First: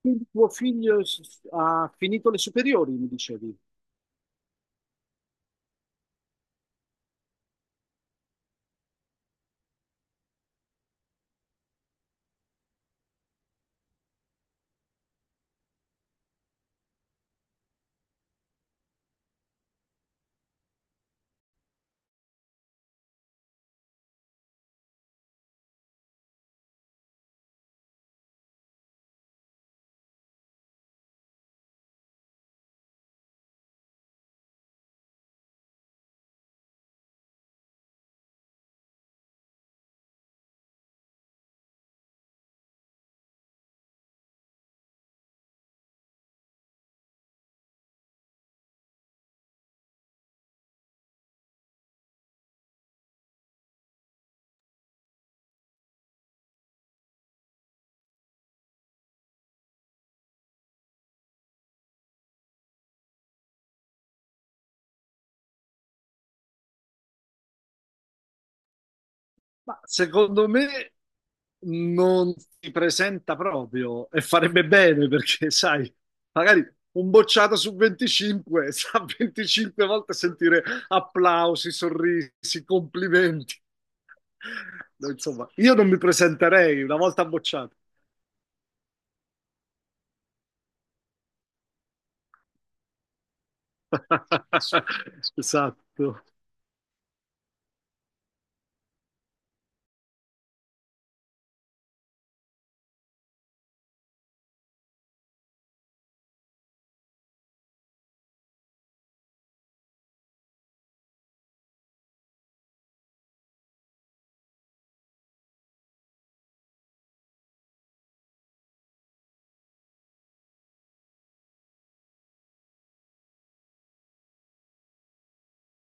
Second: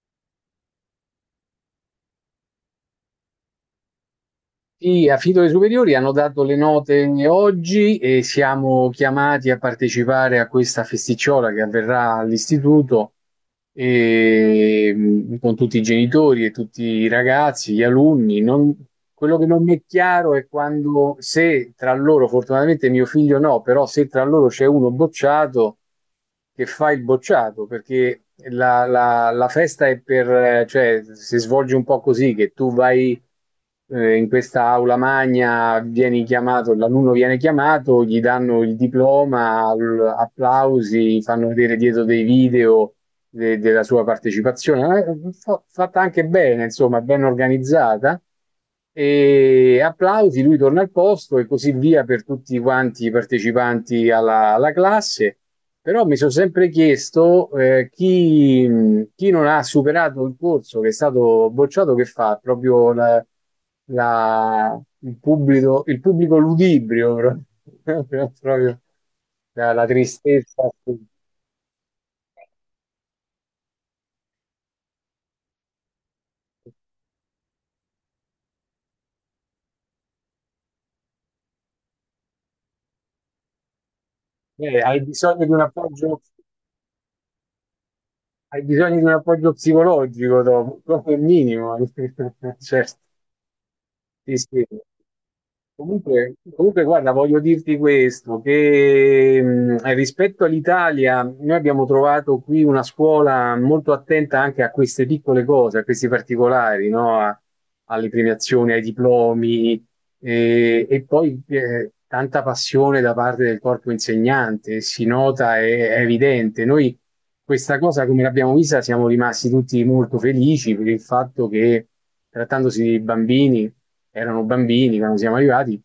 Quindi tuo figlio ha finito le superiori, mi dicevi. Sì, a Fido le superiori hanno dato le note oggi e siamo chiamati a partecipare a questa festicciola che avverrà all'istituto e, con tutti i genitori e tutti i ragazzi, gli alunni. Quello che non mi è chiaro è quando, se tra loro, fortunatamente mio figlio no, però se tra loro c'è uno bocciato, che fa il bocciato, perché la festa è cioè, si svolge un po' così, che tu vai in questa aula magna, vieni chiamato, l'alunno viene chiamato, gli danno il diploma, applausi, fanno vedere dietro dei video della sua partecipazione. Fatta anche bene, insomma, ben organizzata. E applausi, lui torna al posto e così via per tutti quanti i partecipanti alla classe. Però mi sono sempre chiesto chi non ha superato il corso, che è stato bocciato, che fa proprio il pubblico ludibrio, proprio la, Ma la secondo tristezza. me non si presenta proprio e farebbe bene perché, sai, magari un bocciato su 25 sa 25 volte sentire applausi, sorrisi, complimenti. Eh, hai No, bisogno insomma, di un io non mi appoggio, presenterei una volta bocciato. hai bisogno di un appoggio psicologico dopo, come minimo. Certo, sì, sì. Esatto. Comunque, guarda, voglio dirti questo, che rispetto all'Italia, noi abbiamo trovato qui una scuola molto attenta anche a queste piccole cose, a questi particolari, no? Alle premiazioni, ai diplomi, e poi tanta passione da parte del corpo insegnante, si nota, è evidente. Noi questa cosa, come l'abbiamo vista, siamo rimasti tutti molto felici per il fatto che, trattandosi di bambini, erano bambini quando siamo arrivati,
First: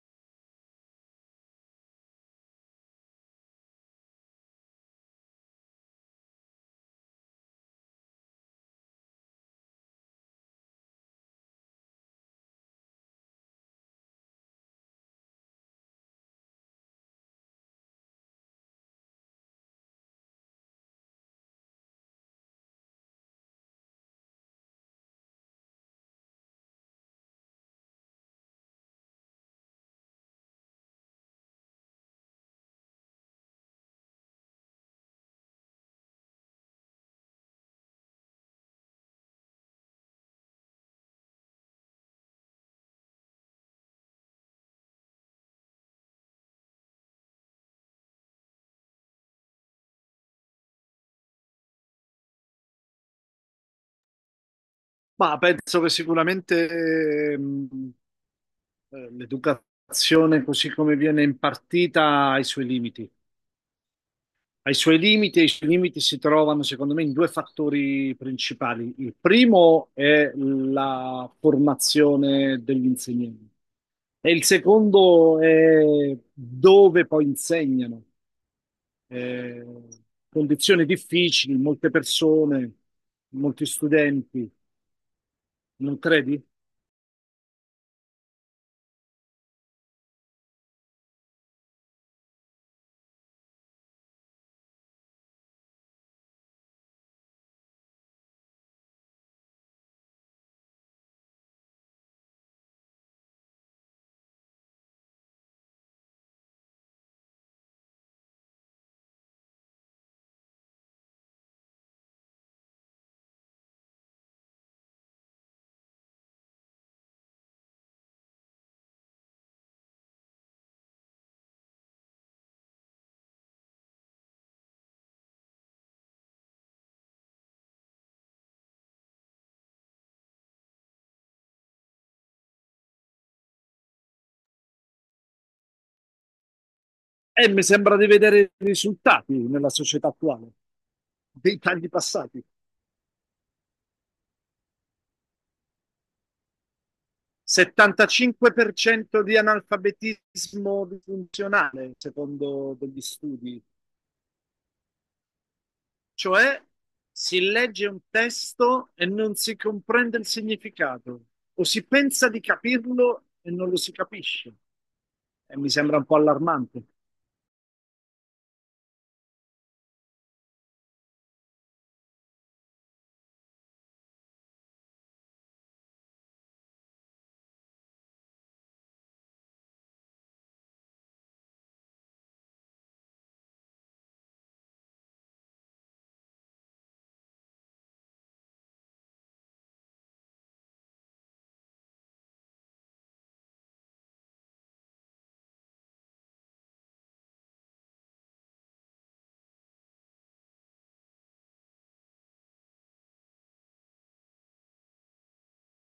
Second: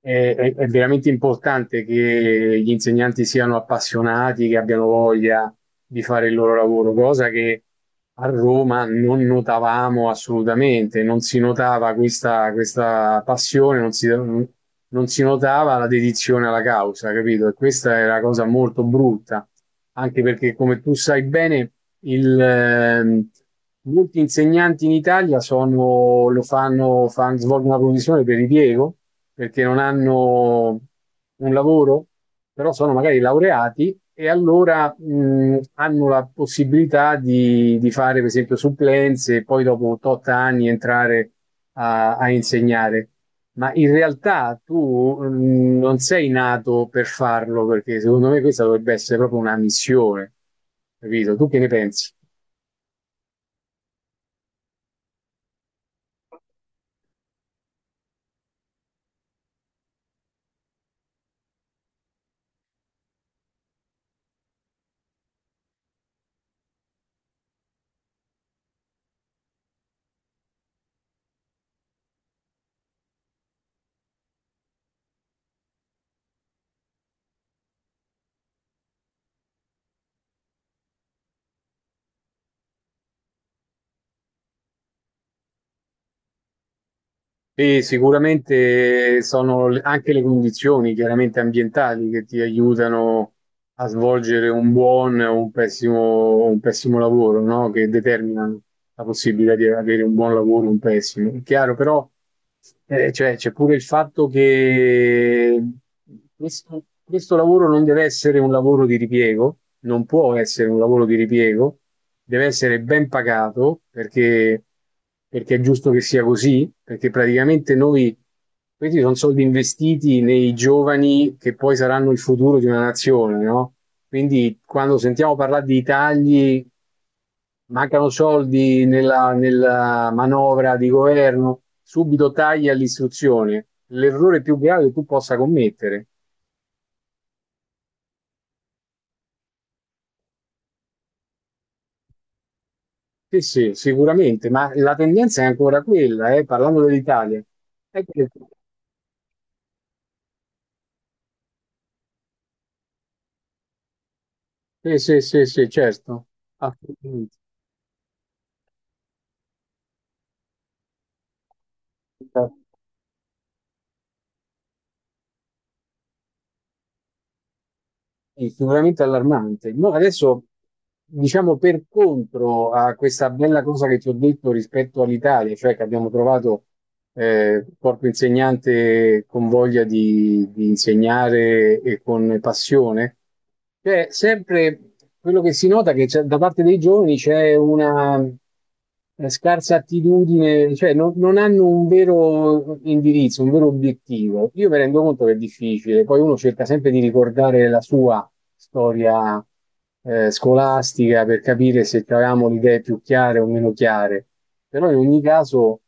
è veramente importante che gli insegnanti siano appassionati, che abbiano voglia di fare il loro lavoro, cosa che a Roma non notavamo assolutamente, non si notava questa passione, non si notava la dedizione alla causa, capito? E questa è una cosa molto brutta, anche perché, come tu sai bene, il, ehm, molti insegnanti in Italia sono, lo fanno, fan- svolgono una professione per ripiego, perché non hanno un lavoro, però sono magari laureati e allora hanno la possibilità di fare, per esempio, supplenze e poi dopo 8 anni entrare a insegnare. Ma in realtà tu non sei nato per farlo, perché secondo me questa dovrebbe essere proprio una missione, capito? Tu che ne pensi? Ma penso che sicuramente ehm, l'educazione così come viene impartita ha i suoi limiti. Ha i suoi limiti e i suoi limiti si trovano, secondo me, in due fattori principali. Il primo è la formazione degli insegnanti e il secondo è dove poi insegnano. Eh, condizioni difficili, molte persone, molti studenti, non credi? E sicuramente sono anche le condizioni chiaramente ambientali che ti aiutano a svolgere un buon o un pessimo lavoro, no? Che determinano la possibilità di avere un buon lavoro o un pessimo. È chiaro, però cioè, c'è pure il fatto che questo lavoro non deve essere un lavoro di ripiego, non può essere un lavoro di ripiego, deve essere ben pagato perché è giusto che sia così, perché praticamente noi, questi sono soldi investiti nei giovani che poi saranno il futuro di una nazione, no? Quindi quando sentiamo parlare di tagli, mancano soldi nella manovra di governo, subito tagli all'istruzione, l'errore più grave che tu possa commettere. E mi sembra di vedere i risultati nella società attuale, dei tagli passati. Sì, sì, sicuramente, ma la tendenza è ancora quella, parlando dell'Italia. Ecco, 75% di analfabetismo funzionale, secondo degli studi, sì, sì, sì, sì, certo, cioè assolutamente. si legge un testo e non si comprende il significato, o si pensa di capirlo e non lo si capisce. E mi sembra un po' allarmante. Sì, sicuramente allarmante. No, adesso, diciamo per contro a questa bella cosa che ti ho detto rispetto all'Italia, cioè che abbiamo trovato corpo insegnante con voglia di insegnare e con passione. Cioè, sempre quello che si nota è che da parte dei giovani c'è una scarsa attitudine, cioè non hanno un vero indirizzo, un vero obiettivo. Io mi rendo conto che è difficile, poi uno cerca sempre di ricordare la sua storia scolastica per capire se avevamo le idee più chiare o meno chiare. Però in ogni caso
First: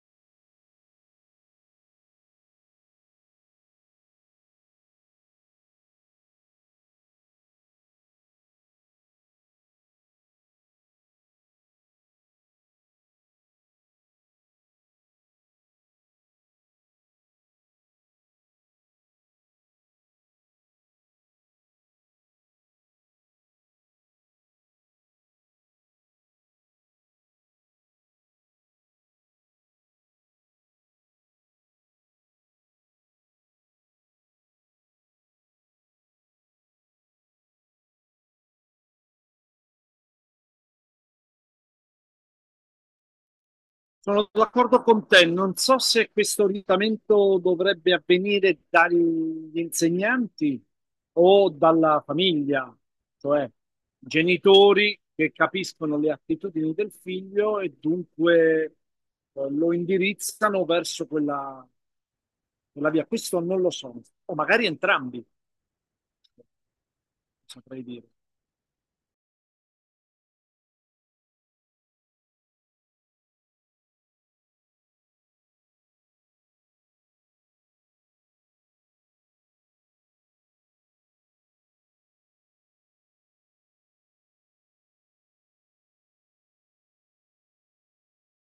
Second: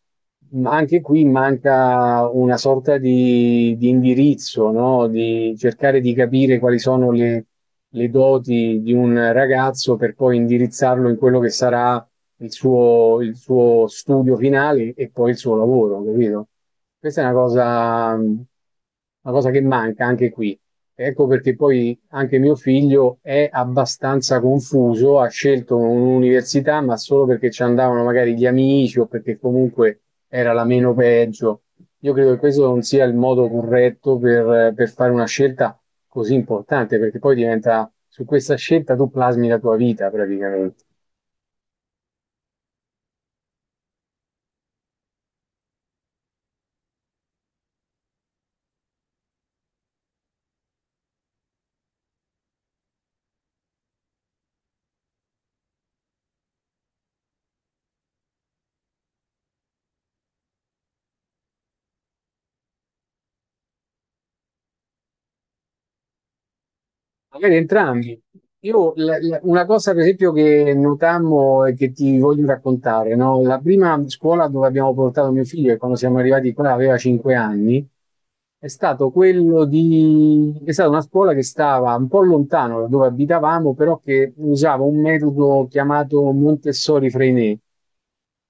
anche qui manca una sorta di indirizzo, no? Di cercare di capire quali sono le doti di un ragazzo per poi indirizzarlo in quello che sarà il suo studio finale e poi il suo lavoro, capito? Questa è una cosa che manca anche qui. Ecco perché poi anche mio figlio è abbastanza confuso, ha scelto un'università, ma solo perché ci andavano magari gli amici o perché comunque era la meno peggio. Io credo che questo non sia il modo corretto per fare una scelta così importante, perché poi diventa, su questa scelta tu plasmi la tua vita praticamente. Sono d'accordo con te, non so se questo orientamento dovrebbe avvenire dagli insegnanti o dalla famiglia, cioè genitori che capiscono le attitudini del figlio e dunque lo indirizzano verso quella, quella via. Questo non lo so, o magari entrambi, Magari saprei dire. entrambi. Io una cosa, per esempio, che notammo e che ti voglio raccontare, no? La prima scuola dove abbiamo portato mio figlio, e quando siamo arrivati qua aveva 5 anni, è stato quello di... è stata una scuola che stava un po' lontano da dove abitavamo, però che usava un metodo chiamato Montessori-Freinet.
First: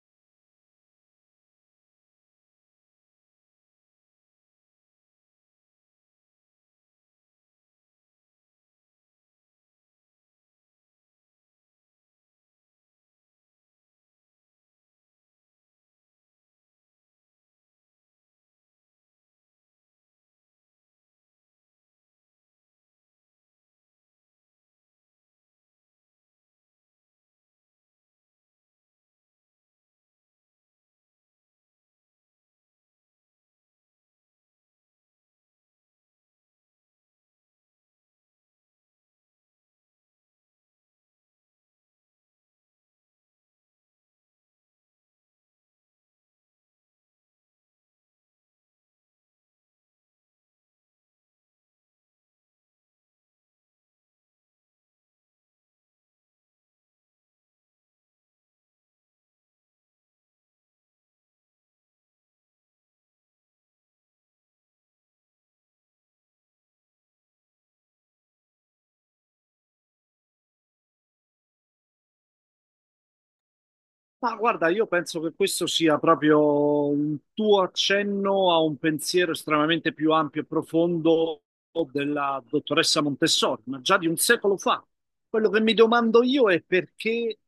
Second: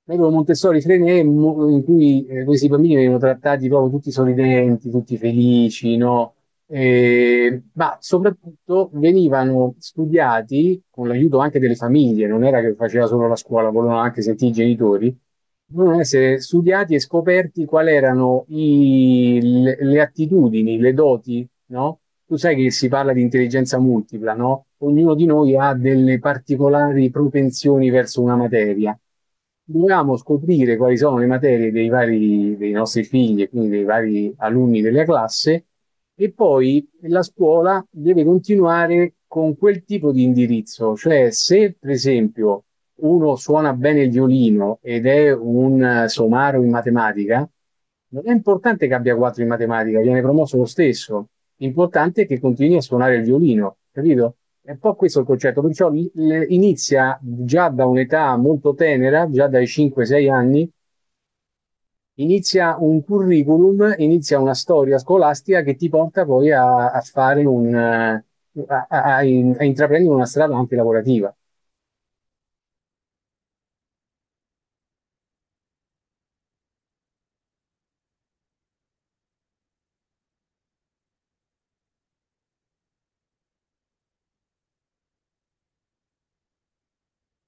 Metodo Montessori Freinet, in cui questi bambini venivano trattati proprio tutti sorridenti, tutti felici, no? Ma soprattutto venivano studiati con l'aiuto anche delle famiglie, non era che faceva solo la scuola, volevano anche sentire i genitori, dovevano essere studiati e scoperti quali erano le attitudini, le doti, no? Tu sai che si parla di intelligenza multipla, no? Ognuno di noi ha delle particolari propensioni verso una materia. Dovevamo scoprire quali sono le materie dei nostri figli e quindi dei vari alunni della classe, e poi la scuola deve continuare con quel tipo di indirizzo, cioè se per esempio uno suona bene il violino ed è un somaro in matematica, non è importante che abbia quattro in matematica, viene promosso lo stesso. L'importante è che continui a suonare il violino, capito? È un po' questo il concetto, perciò inizia già da un'età molto tenera, già dai 5-6 anni, inizia un curriculum, inizia una storia scolastica che ti porta poi a fare, un, a, a- a in- a intraprendere una strada anche lavorativa. Ma guarda, io penso che questo sia proprio un tuo accenno a un pensiero estremamente più ampio e profondo della dottoressa Montessori, ma già di un secolo fa. Quello che mi domando io è perché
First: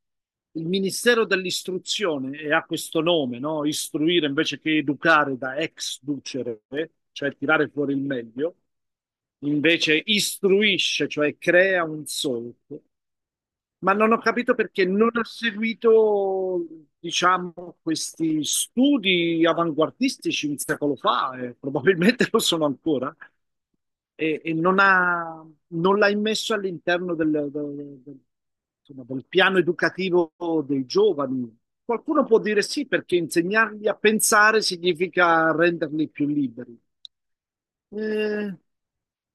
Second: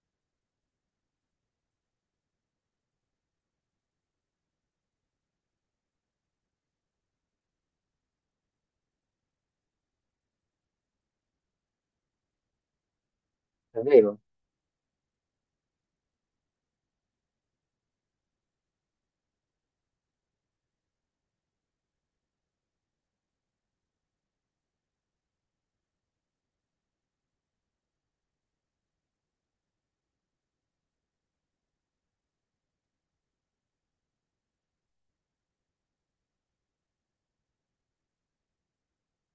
il Ministero dell'Istruzione, e ha questo nome, no? Istruire invece che educare da exducere, cioè tirare fuori il meglio, invece istruisce, cioè crea un solco. È Ma non ho vero. capito perché non ha seguito, diciamo, questi studi avanguardistici un secolo fa, e probabilmente lo sono ancora, e, non ha, non l'ha immesso all'interno del- insomma, del piano educativo dei giovani. Qualcuno può dire sì, perché insegnargli a pensare significa renderli più liberi. Eh,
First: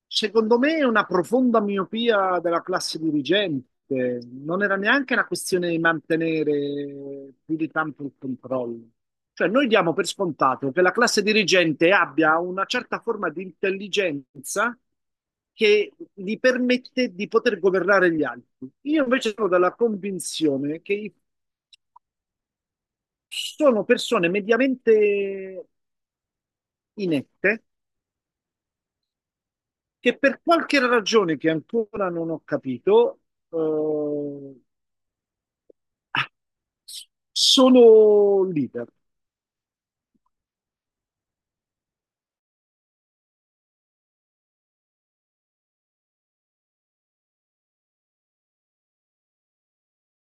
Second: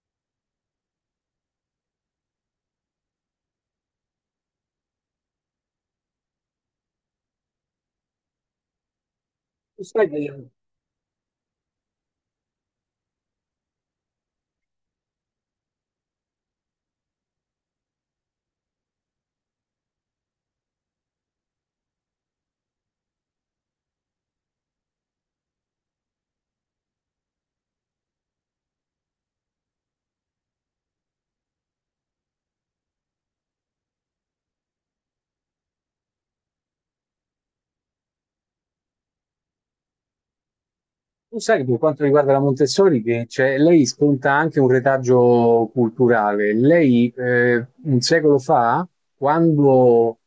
Secondo me è una profonda miopia della classe dirigente. Non era neanche una questione di mantenere più di tanto il controllo. Cioè, noi Tu diamo per sai che scontato che la classe dirigente abbia una certa forma di intelligenza che gli permette di poter governare gli altri. Io invece sono della convinzione che sono persone mediamente inette che per qualche ragione che ancora non ho capito, eh, sono leader. Tu sai che per quanto riguarda la Montessori, cioè, lei sconta anche un retaggio culturale. Lei un secolo fa, quando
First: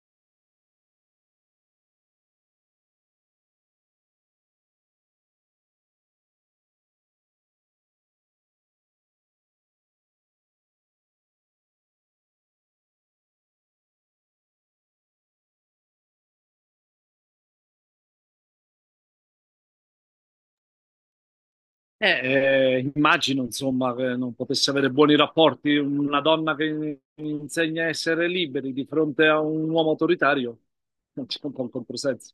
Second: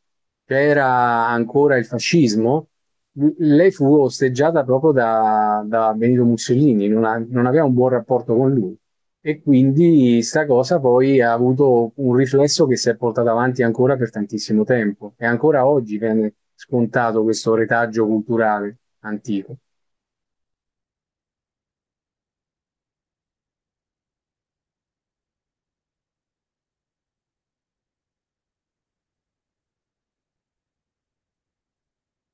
c'era ancora il fascismo, lei fu osteggiata proprio da Benito Mussolini, non aveva un buon rapporto con lui. E quindi sta cosa poi ha avuto un riflesso che si è portato avanti ancora per tantissimo tempo. E ancora oggi viene scontato questo retaggio culturale antico. Immagino, insomma, che non potesse avere buoni rapporti una donna che insegna a essere liberi di fronte a un uomo autoritario. Non c'è un po' un controsenso.